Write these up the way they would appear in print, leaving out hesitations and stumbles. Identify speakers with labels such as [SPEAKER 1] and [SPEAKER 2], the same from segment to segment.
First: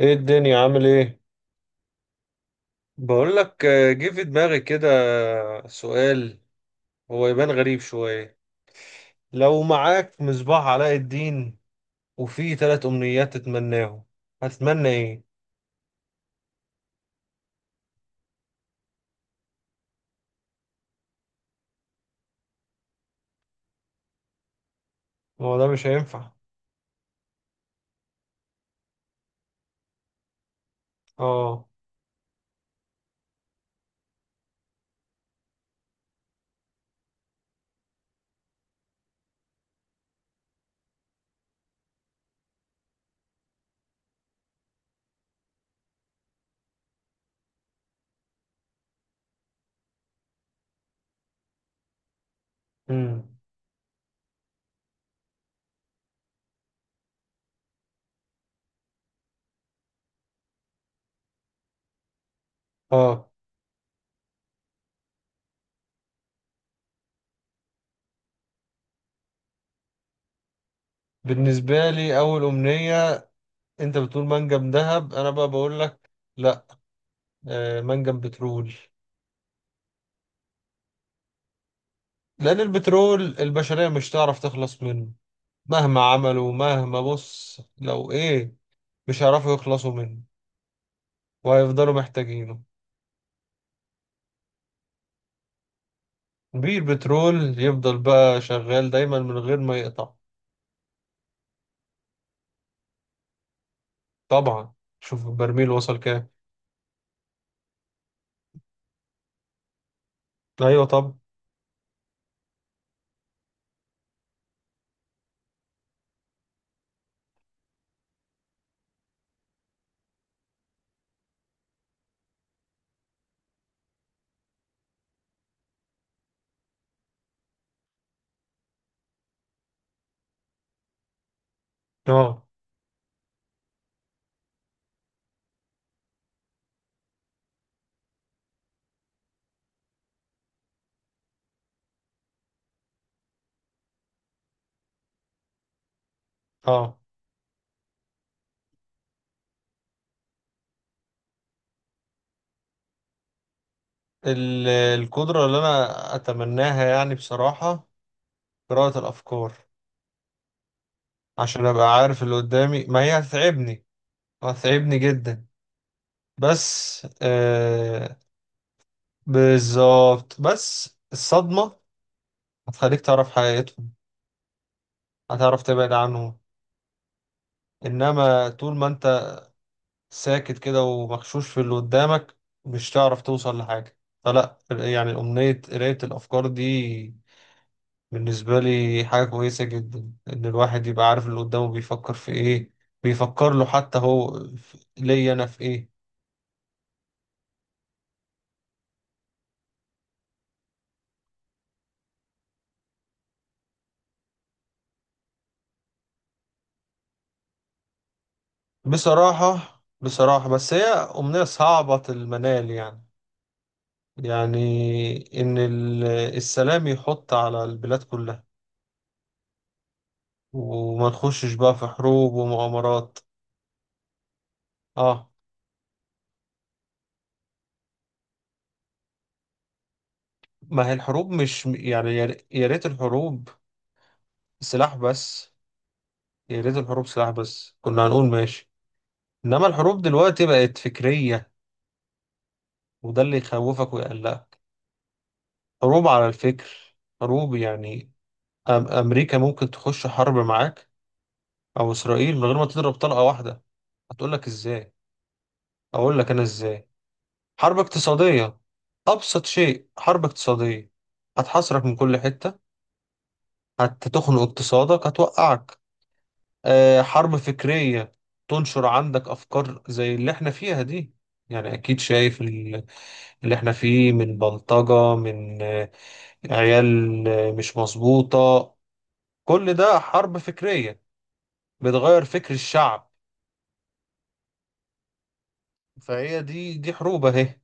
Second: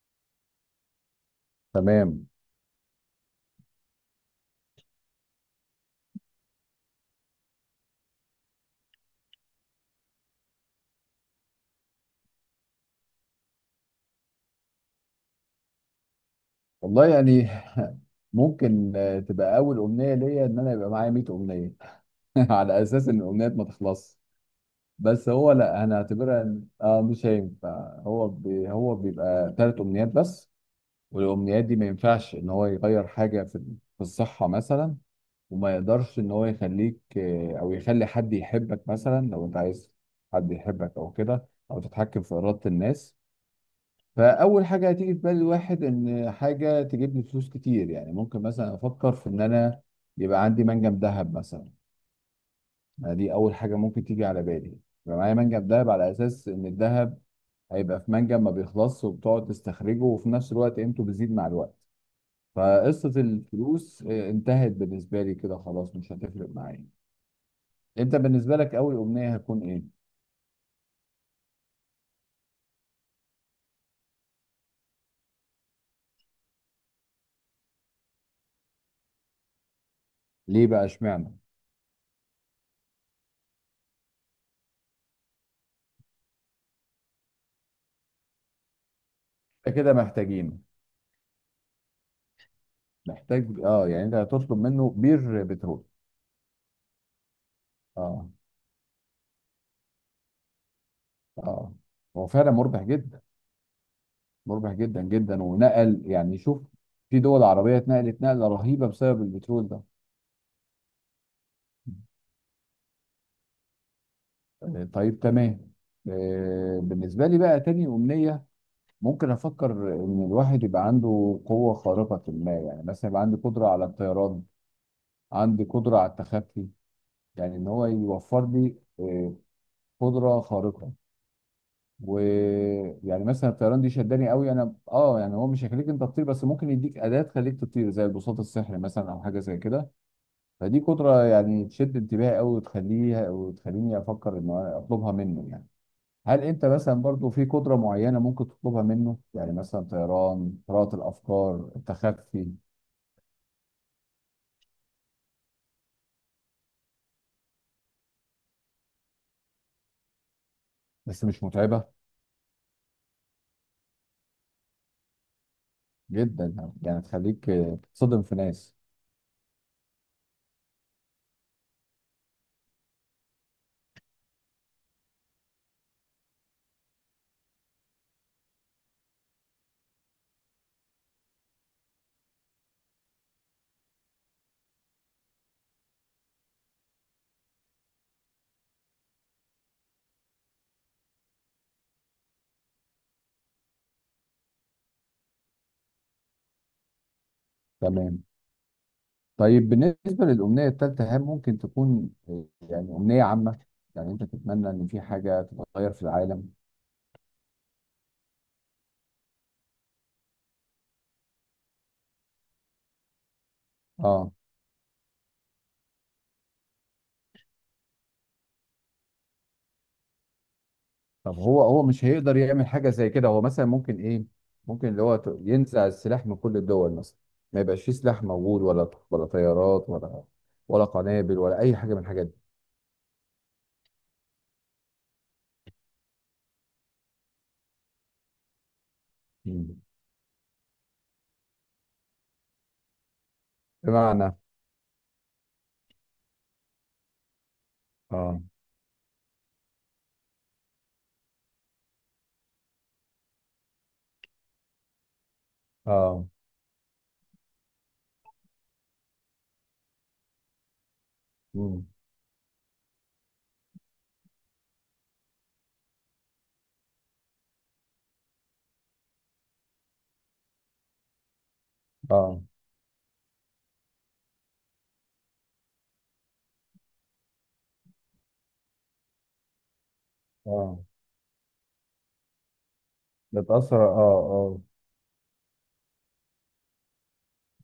[SPEAKER 1] ايه الدنيا عامل ايه؟
[SPEAKER 2] تمام.
[SPEAKER 1] بقول لك جه في دماغي كده. سؤال. هو يبان غريب شوية. لو معاك مصباح علاء الدين وفيه ثلاث امنيات تتمناهم، هتتمنى ايه؟
[SPEAKER 2] والله يعني ممكن تبقى اول امنيه ليا ان انا يبقى معايا 100 امنيه. على اساس ان الامنيات ما تخلص. بس هو
[SPEAKER 1] هو ده
[SPEAKER 2] لا،
[SPEAKER 1] مش
[SPEAKER 2] انا
[SPEAKER 1] هينفع.
[SPEAKER 2] هعتبرها مش هينفع، هو بيبقى 3 امنيات بس. والامنيات
[SPEAKER 1] اه.
[SPEAKER 2] دي ما ينفعش ان هو يغير حاجه في الصحه مثلا، وما يقدرش ان هو يخليك او يخلي حد يحبك مثلا. لو انت عايز حد يحبك او كده او تتحكم في اراده الناس. فاول حاجه هتيجي في بال الواحد ان حاجه تجيب لي فلوس كتير. يعني ممكن مثلا افكر في ان انا يبقى عندي منجم ذهب مثلا. يعني
[SPEAKER 1] امم.
[SPEAKER 2] دي اول حاجه ممكن تيجي على بالي. يبقى معايا منجم ذهب على اساس ان الذهب هيبقى في منجم ما بيخلصش وبتقعد تستخرجه، وفي نفس الوقت قيمته بتزيد مع الوقت. فقصه
[SPEAKER 1] اه.
[SPEAKER 2] الفلوس انتهت بالنسبه لي كده، خلاص مش هتفرق معايا. انت بالنسبه لك اول امنيه هتكون ايه؟
[SPEAKER 1] بالنسبة لي اول امنية، انت بتقول منجم ذهب، انا بقى بقول لك لا. منجم بترول.
[SPEAKER 2] ليه بقى اشمعنى؟
[SPEAKER 1] لان البترول البشرية مش تعرف تخلص منه. مهما عملوا، مهما بص لو ايه، مش هيعرفوا
[SPEAKER 2] انت
[SPEAKER 1] يخلصوا
[SPEAKER 2] كده
[SPEAKER 1] منه
[SPEAKER 2] محتاجين،
[SPEAKER 1] وهيفضلوا محتاجينه.
[SPEAKER 2] محتاج اه يعني. انت هتطلب منه بير بترول؟
[SPEAKER 1] بيه البترول يفضل
[SPEAKER 2] اه.
[SPEAKER 1] بقى شغال دايما من غير ما يقطع.
[SPEAKER 2] اه. هو فعلا مربح جدا.
[SPEAKER 1] طبعا.
[SPEAKER 2] مربح جدا
[SPEAKER 1] شوف
[SPEAKER 2] جدا،
[SPEAKER 1] البرميل وصل
[SPEAKER 2] ونقل
[SPEAKER 1] كام.
[SPEAKER 2] يعني شوف، في دول عربية اتنقلت نقلة رهيبة بسبب البترول ده.
[SPEAKER 1] ايوه. طب.
[SPEAKER 2] طيب تمام. بالنسبة لي بقى تاني أمنية، ممكن أفكر إن الواحد يبقى عنده قوة خارقة. ما يعني مثلا يبقى عندي قدرة على الطيران، عندي قدرة على التخفي. يعني إن هو يوفر لي قدرة خارقة.
[SPEAKER 1] اه.
[SPEAKER 2] ويعني مثلا الطيران دي شداني قوي انا اه يعني، هو مش هيخليك انت تطير بس ممكن يديك اداه تخليك تطير زي البساط السحري مثلا او حاجه زي كده. فدي قدره يعني تشد انتباهي قوي، وتخليها وتخليني افكر ان أنا اطلبها منه يعني. هل انت
[SPEAKER 1] اه.
[SPEAKER 2] مثلا برضو في قدره معينه ممكن تطلبها منه؟ يعني مثلا طيران، قراءه الافكار، التخفي.
[SPEAKER 1] القدرة اللي انا اتمناها يعني بصراحة، قراءة الافكار.
[SPEAKER 2] بس مش
[SPEAKER 1] عشان
[SPEAKER 2] متعبه؟
[SPEAKER 1] ابقى عارف اللي قدامي، ما هي هتتعبني، هتتعبني جدا.
[SPEAKER 2] جدا يعني
[SPEAKER 1] بس
[SPEAKER 2] تخليك تصدم في ناس.
[SPEAKER 1] بالظبط، بس الصدمة هتخليك تعرف حقيقتهم، هتعرف تبعد عنهم. انما طول ما انت ساكت كده ومغشوش في اللي قدامك، مش تعرف توصل لحاجة. فلا، يعني أمنية قراية الأفكار دي بالنسبة لي حاجة كويسة جدا، إن الواحد يبقى عارف اللي قدامه بيفكر في إيه، بيفكر له حتى هو ليا أنا في إيه.
[SPEAKER 2] تمام. طيب بالنسبة للأمنية الثالثة، هل ممكن تكون يعني أمنية عامة؟ يعني أنت تتمنى إن في حاجة تتغير في العالم؟
[SPEAKER 1] بصراحة بصراحة، بس هي أمنية صعبة المنال يعني.
[SPEAKER 2] آه.
[SPEAKER 1] يعني إن السلام يحط على البلاد كلها وما
[SPEAKER 2] طب
[SPEAKER 1] نخشش
[SPEAKER 2] هو
[SPEAKER 1] بقى
[SPEAKER 2] هو
[SPEAKER 1] في
[SPEAKER 2] مش
[SPEAKER 1] حروب
[SPEAKER 2] هيقدر يعمل حاجة زي
[SPEAKER 1] ومؤامرات.
[SPEAKER 2] كده؟ هو مثلا ممكن إيه؟ ممكن اللي هو
[SPEAKER 1] آه.
[SPEAKER 2] ينزع السلاح من كل الدول مثلا، ما يبقاش فيه سلاح موجود ولا طيارات ولا
[SPEAKER 1] ما هي الحروب
[SPEAKER 2] قنابل ولا
[SPEAKER 1] مش
[SPEAKER 2] أي حاجة من
[SPEAKER 1] يعني،
[SPEAKER 2] الحاجات دي.
[SPEAKER 1] يا ريت الحروب سلاح بس. يا ريت الحروب سلاح بس، كنا هنقول ماشي. انما
[SPEAKER 2] مم.
[SPEAKER 1] الحروب دلوقتي بقت فكرية، وده اللي يخوفك
[SPEAKER 2] بمعنى؟
[SPEAKER 1] ويقلقك. حروب على الفكر. حروب يعني،
[SPEAKER 2] آه
[SPEAKER 1] امريكا ممكن تخش حرب معاك، او اسرائيل، من غير ما تضرب طلقة واحدة. هتقول لك ازاي؟ اقول
[SPEAKER 2] آه.
[SPEAKER 1] لك انا ازاي. حرب اقتصادية. ابسط شيء حرب اقتصادية. هتحاصرك
[SPEAKER 2] مم.
[SPEAKER 1] من كل حتة، هتخنق اقتصادك، هتوقعك. حرب فكرية. تنشر عندك أفكار زي اللي احنا فيها دي. يعني أكيد
[SPEAKER 2] آه
[SPEAKER 1] شايف اللي احنا فيه من بلطجة، من عيال مش مظبوطة. كل ده حرب
[SPEAKER 2] آه.
[SPEAKER 1] فكرية بتغير فكر الشعب.
[SPEAKER 2] نتأثر آه آه.
[SPEAKER 1] فهي دي حروب أهي.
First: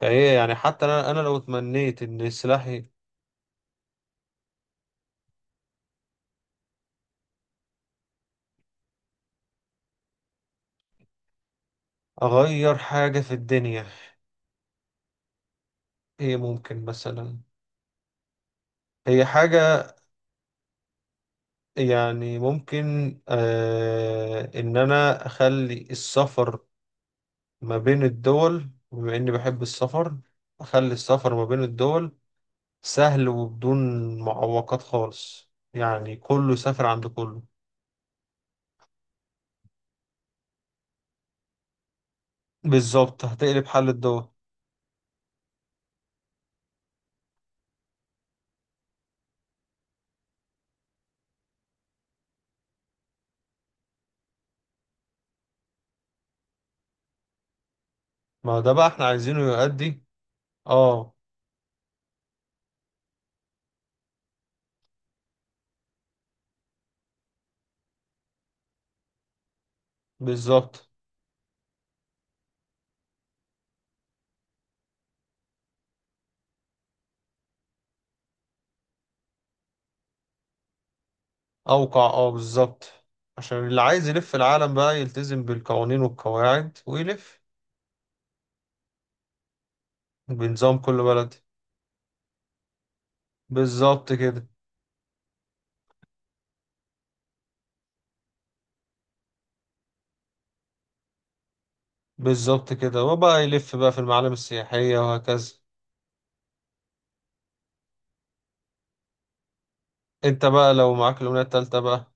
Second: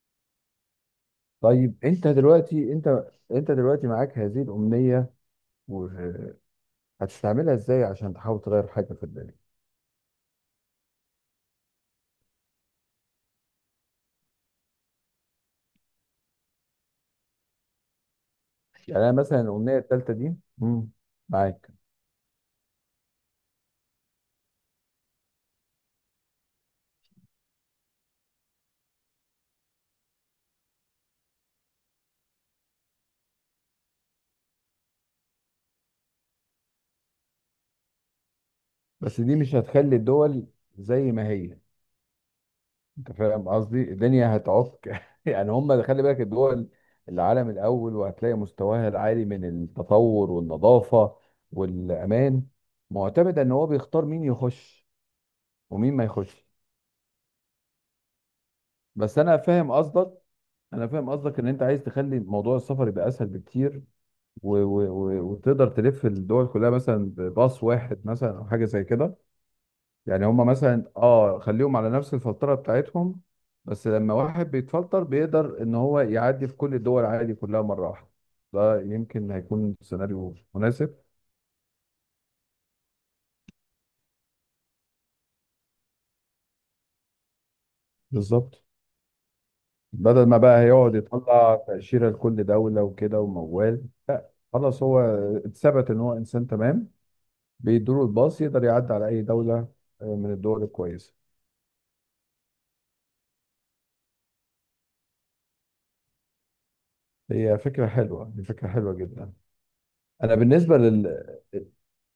[SPEAKER 1] فهي يعني حتى أنا لو
[SPEAKER 2] طيب
[SPEAKER 1] تمنيت
[SPEAKER 2] أنت
[SPEAKER 1] إن
[SPEAKER 2] دلوقتي،
[SPEAKER 1] سلاحي
[SPEAKER 2] أنت دلوقتي معاك هذه الأمنية، هتستعملها ازاي عشان تحاول تغير حاجه في الدنيا؟
[SPEAKER 1] أغير حاجة في الدنيا. هي ممكن مثلا،
[SPEAKER 2] يعني انا
[SPEAKER 1] هي
[SPEAKER 2] مثلا الامنيه
[SPEAKER 1] حاجة
[SPEAKER 2] الثالثه دي. مم. معاك.
[SPEAKER 1] يعني ممكن إن أنا أخلي السفر ما بين الدول، بما إني بحب السفر. أخلي السفر ما بين الدول سهل وبدون معوقات خالص، يعني كله سافر عند كله.
[SPEAKER 2] بس دي مش هتخلي الدول زي ما هي. انت
[SPEAKER 1] بالظبط،
[SPEAKER 2] فاهم
[SPEAKER 1] هتقلب
[SPEAKER 2] قصدي،
[SPEAKER 1] حل الدول.
[SPEAKER 2] الدنيا هتعك يعني. هم خلي بالك، الدول العالم الاول وهتلاقي مستواها العالي من التطور والنظافه والامان، معتمد ان هو بيختار مين يخش ومين ما يخش.
[SPEAKER 1] ما ده بقى احنا
[SPEAKER 2] بس انا
[SPEAKER 1] عايزينه
[SPEAKER 2] فاهم
[SPEAKER 1] يؤدي.
[SPEAKER 2] قصدك. انا فاهم
[SPEAKER 1] اه
[SPEAKER 2] قصدك ان انت عايز تخلي موضوع السفر يبقى اسهل بكتير، و و و وتقدر تلف الدول كلها مثلا بباص واحد مثلا او حاجه زي كده. يعني هم
[SPEAKER 1] بالظبط.
[SPEAKER 2] مثلا اه خليهم على نفس الفلتره بتاعتهم، بس لما واحد بيتفلتر بيقدر ان هو يعدي في كل الدول عادي كلها مره واحده. ده يمكن هيكون سيناريو مناسب.
[SPEAKER 1] أوقع بالظبط. عشان اللي عايز يلف العالم بقى يلتزم بالقوانين والقواعد ويلف
[SPEAKER 2] بالظبط. بدل ما بقى
[SPEAKER 1] بنظام
[SPEAKER 2] هيقعد
[SPEAKER 1] كل بلد.
[SPEAKER 2] يطلع تأشيرة لكل دولة وكده وموال،
[SPEAKER 1] بالظبط
[SPEAKER 2] لا
[SPEAKER 1] كده.
[SPEAKER 2] خلاص، هو اتثبت ان هو انسان تمام، بيدوله الباص يقدر يعدي على اي دولة من الدول الكويسة.
[SPEAKER 1] بالظبط كده، وبقى يلف بقى في المعالم السياحية وهكذا.
[SPEAKER 2] هي فكرة حلوة، دي فكرة حلوة جدا. انا
[SPEAKER 1] انت بقى
[SPEAKER 2] بالنسبه
[SPEAKER 1] لو معاك الأمنية التالتة بقى.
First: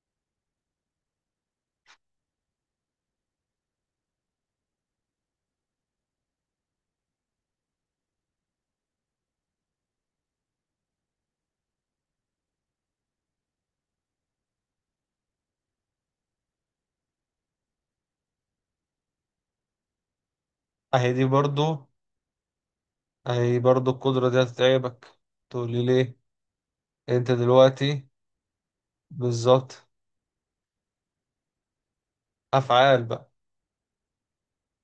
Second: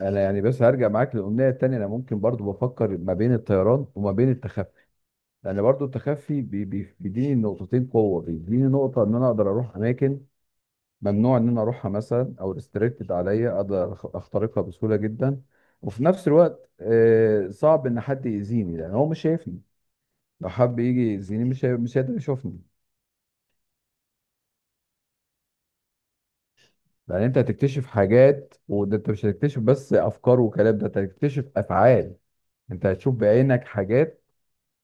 [SPEAKER 2] انا يعني، بس هرجع معاك للاغنيه التانيه. انا ممكن برضو بفكر ما بين الطيران وما بين التخفي، لان برضو التخفي بيديني نقطتين قوه، بيديني نقطه ان انا اقدر اروح اماكن ممنوع ان انا اروحها مثلا، او ريستريكتد عليا، اقدر اخترقها بسهوله جدا. وفي نفس الوقت صعب ان حد يأذيني لان هو مش شايفني. لو حب يجي
[SPEAKER 1] اهي دي
[SPEAKER 2] يأذيني
[SPEAKER 1] برضو،
[SPEAKER 2] مش هيقدر يشوفني.
[SPEAKER 1] اهي برضو القدرة دي هتتعبك. تقولي ليه؟
[SPEAKER 2] لان
[SPEAKER 1] انت
[SPEAKER 2] انت هتكتشف
[SPEAKER 1] دلوقتي.
[SPEAKER 2] حاجات، وده انت مش هتكتشف
[SPEAKER 1] بالظبط.
[SPEAKER 2] بس افكار وكلام، ده انت هتكتشف افعال. انت
[SPEAKER 1] افعال
[SPEAKER 2] هتشوف
[SPEAKER 1] بقى.
[SPEAKER 2] بعينك حاجات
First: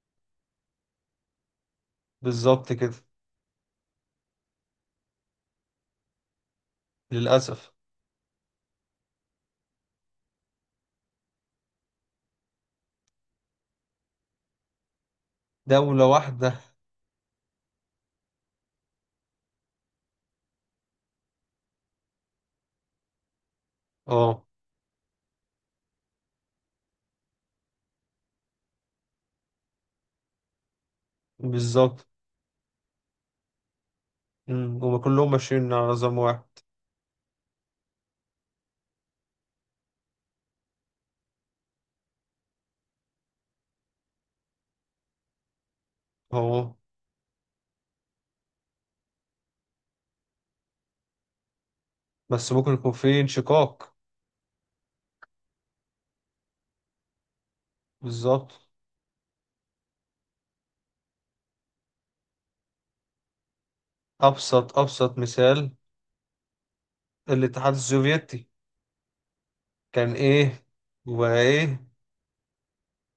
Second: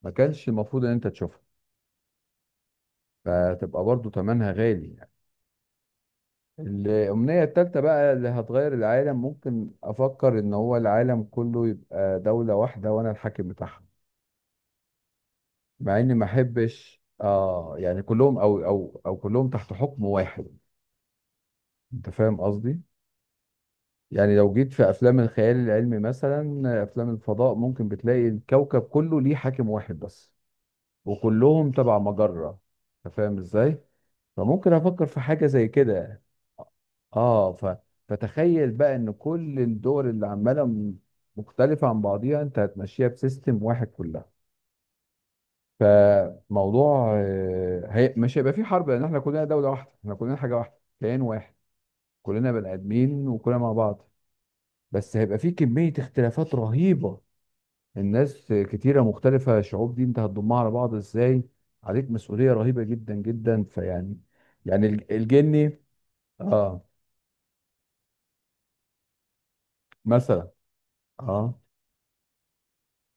[SPEAKER 2] ما كانش المفروض ان انت تشوفها.
[SPEAKER 1] بالظبط كده.
[SPEAKER 2] فتبقى برضو تمنها غالي يعني. الامنية
[SPEAKER 1] للأسف.
[SPEAKER 2] التالتة بقى اللي هتغير العالم، ممكن افكر ان هو العالم كله يبقى دولة واحدة وانا الحاكم بتاعها. مع
[SPEAKER 1] دولة
[SPEAKER 2] اني ما
[SPEAKER 1] واحدة.
[SPEAKER 2] احبش اه يعني كلهم او كلهم تحت حكم واحد. انت فاهم قصدي؟ يعني
[SPEAKER 1] اه.
[SPEAKER 2] لو جيت في افلام الخيال العلمي مثلا افلام الفضاء، ممكن بتلاقي الكوكب كله ليه حاكم واحد بس، وكلهم تبع
[SPEAKER 1] بالظبط.
[SPEAKER 2] مجرة. انت فاهم ازاي؟ فممكن
[SPEAKER 1] هما
[SPEAKER 2] افكر في
[SPEAKER 1] كلهم
[SPEAKER 2] حاجة زي
[SPEAKER 1] ماشيين على نظام
[SPEAKER 2] كده.
[SPEAKER 1] واحد.
[SPEAKER 2] اه ف... فتخيل بقى ان كل الدول اللي عمالة مختلفة عن بعضيها، انت هتمشيها بسيستم واحد كلها.
[SPEAKER 1] اهو.
[SPEAKER 2] فموضوع مش هيبقى في حرب، لان احنا كلنا دولة واحدة، احنا كلنا حاجة واحدة، كيان واحد.
[SPEAKER 1] بس
[SPEAKER 2] كلنا
[SPEAKER 1] ممكن
[SPEAKER 2] بني
[SPEAKER 1] يكون في
[SPEAKER 2] ادمين وكلنا مع
[SPEAKER 1] انشقاق.
[SPEAKER 2] بعض. بس هيبقى في كمية اختلافات رهيبة.
[SPEAKER 1] بالظبط.
[SPEAKER 2] الناس كتيرة مختلفة، شعوب دي انت هتضمها على بعض ازاي؟ عليك مسؤولية رهيبة جدا جدا فيعني.
[SPEAKER 1] ابسط
[SPEAKER 2] يعني
[SPEAKER 1] ابسط مثال،
[SPEAKER 2] الجني اه.
[SPEAKER 1] الاتحاد السوفيتي. كان
[SPEAKER 2] مثلا
[SPEAKER 1] ايه؟
[SPEAKER 2] اه
[SPEAKER 1] وايه؟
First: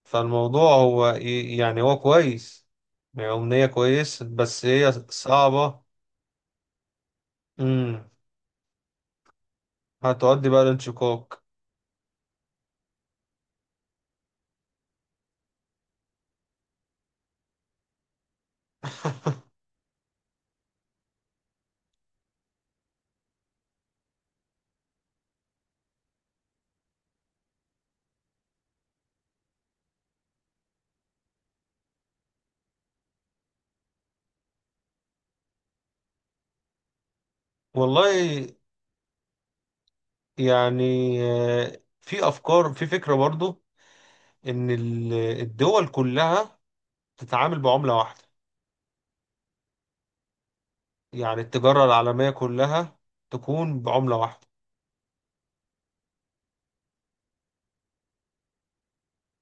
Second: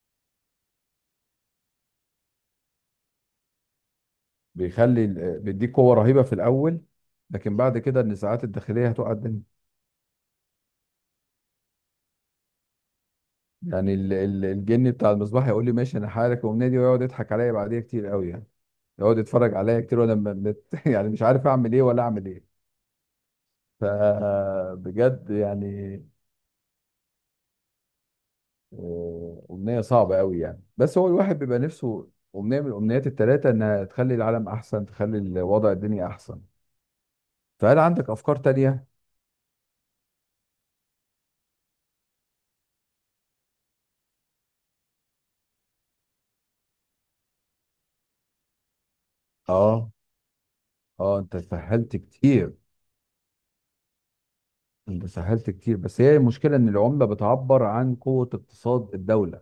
[SPEAKER 1] فالموضوع هو إيه يعني، هو كويس. يعني أمنية كويس بس هي
[SPEAKER 2] بيخلي بيديك
[SPEAKER 1] صعبة.
[SPEAKER 2] قوة رهيبة في الأول، لكن بعد كده
[SPEAKER 1] مم.
[SPEAKER 2] النزاعات الداخلية هتقع الدنيا.
[SPEAKER 1] هتؤدي بقى لانشقاق.
[SPEAKER 2] يعني الجني بتاع المصباح يقول لي ماشي، انا هحارك ومنادي، ويقعد يضحك عليا بعديها كتير قوي يعني. يقعد يتفرج عليا كتير، وانا يعني مش عارف اعمل ايه ولا اعمل ايه. فبجد يعني أمنية صعبة قوي يعني، بس هو الواحد بيبقى نفسه أمنية من الأمنيات التلاتة إنها تخلي العالم أحسن، تخلي الوضع الدنيا أحسن. فهل عندك أفكار
[SPEAKER 1] والله
[SPEAKER 2] تانية؟
[SPEAKER 1] يعني، في افكار، في فكره برضو، ان الدول كلها تتعامل بعمله واحده.
[SPEAKER 2] اه. آه أنت
[SPEAKER 1] يعني التجاره
[SPEAKER 2] سهلت
[SPEAKER 1] العالميه
[SPEAKER 2] كتير.
[SPEAKER 1] كلها تكون بعمله واحده.
[SPEAKER 2] أنت سهلت كتير، بس هي المشكلة إن العملة بتعبر عن قوة اقتصاد الدولة.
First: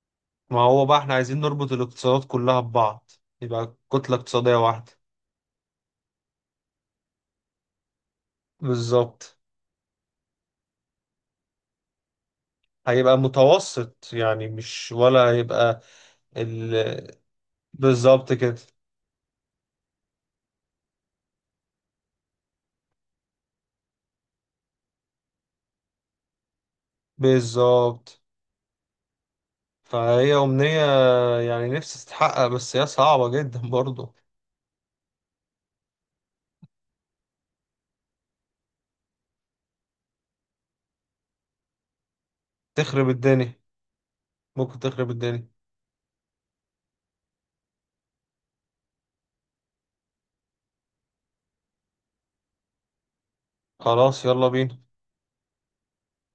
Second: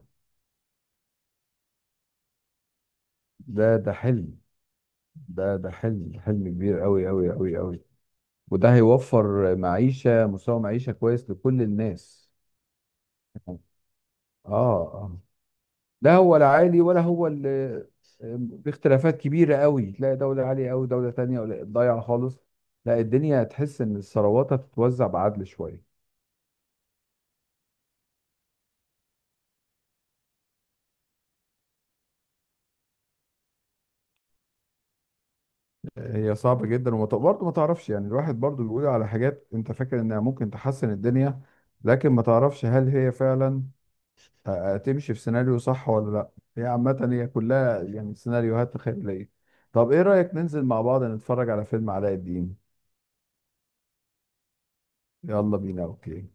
[SPEAKER 1] ما هو بقى احنا عايزين نربط الاقتصادات كلها ببعض، يبقى
[SPEAKER 2] ده
[SPEAKER 1] كتله
[SPEAKER 2] حلم.
[SPEAKER 1] اقتصاديه واحده.
[SPEAKER 2] ده حلم، حلم كبير قوي قوي قوي قوي. وده
[SPEAKER 1] بالظبط.
[SPEAKER 2] هيوفر معيشة، مستوى معيشة كويس لكل الناس.
[SPEAKER 1] هيبقى
[SPEAKER 2] آه.
[SPEAKER 1] متوسط، يعني مش
[SPEAKER 2] آه.
[SPEAKER 1] ولا هيبقى
[SPEAKER 2] لا هو لا عالي ولا
[SPEAKER 1] ال...
[SPEAKER 2] هو
[SPEAKER 1] بالظبط كده.
[SPEAKER 2] باختلافات كبيرة قوي، تلاقي دولة عالية قوي، دولة تانية ولا ضايعة خالص. لا، الدنيا تحس ان الثروات هتتوزع بعدل شوية.
[SPEAKER 1] بالظبط، فهي أمنية يعني نفسي تتحقق، بس هي صعبة جدا برضو.
[SPEAKER 2] هي صعبة جدا، وبرضه ما تعرفش يعني. الواحد برضه بيقول على حاجات انت فاكر انها ممكن تحسن الدنيا، لكن ما تعرفش هل
[SPEAKER 1] تخرب
[SPEAKER 2] هي
[SPEAKER 1] الدنيا.
[SPEAKER 2] فعلا
[SPEAKER 1] ممكن تخرب
[SPEAKER 2] هتمشي في
[SPEAKER 1] الدنيا.
[SPEAKER 2] سيناريو صح ولا لا. هي عامة، هي كلها يعني سيناريوهات خيالية. طب ايه رأيك ننزل مع بعض نتفرج على فيلم علاء الدين؟
[SPEAKER 1] خلاص يلا بينا.
[SPEAKER 2] يلا بينا. اوكي.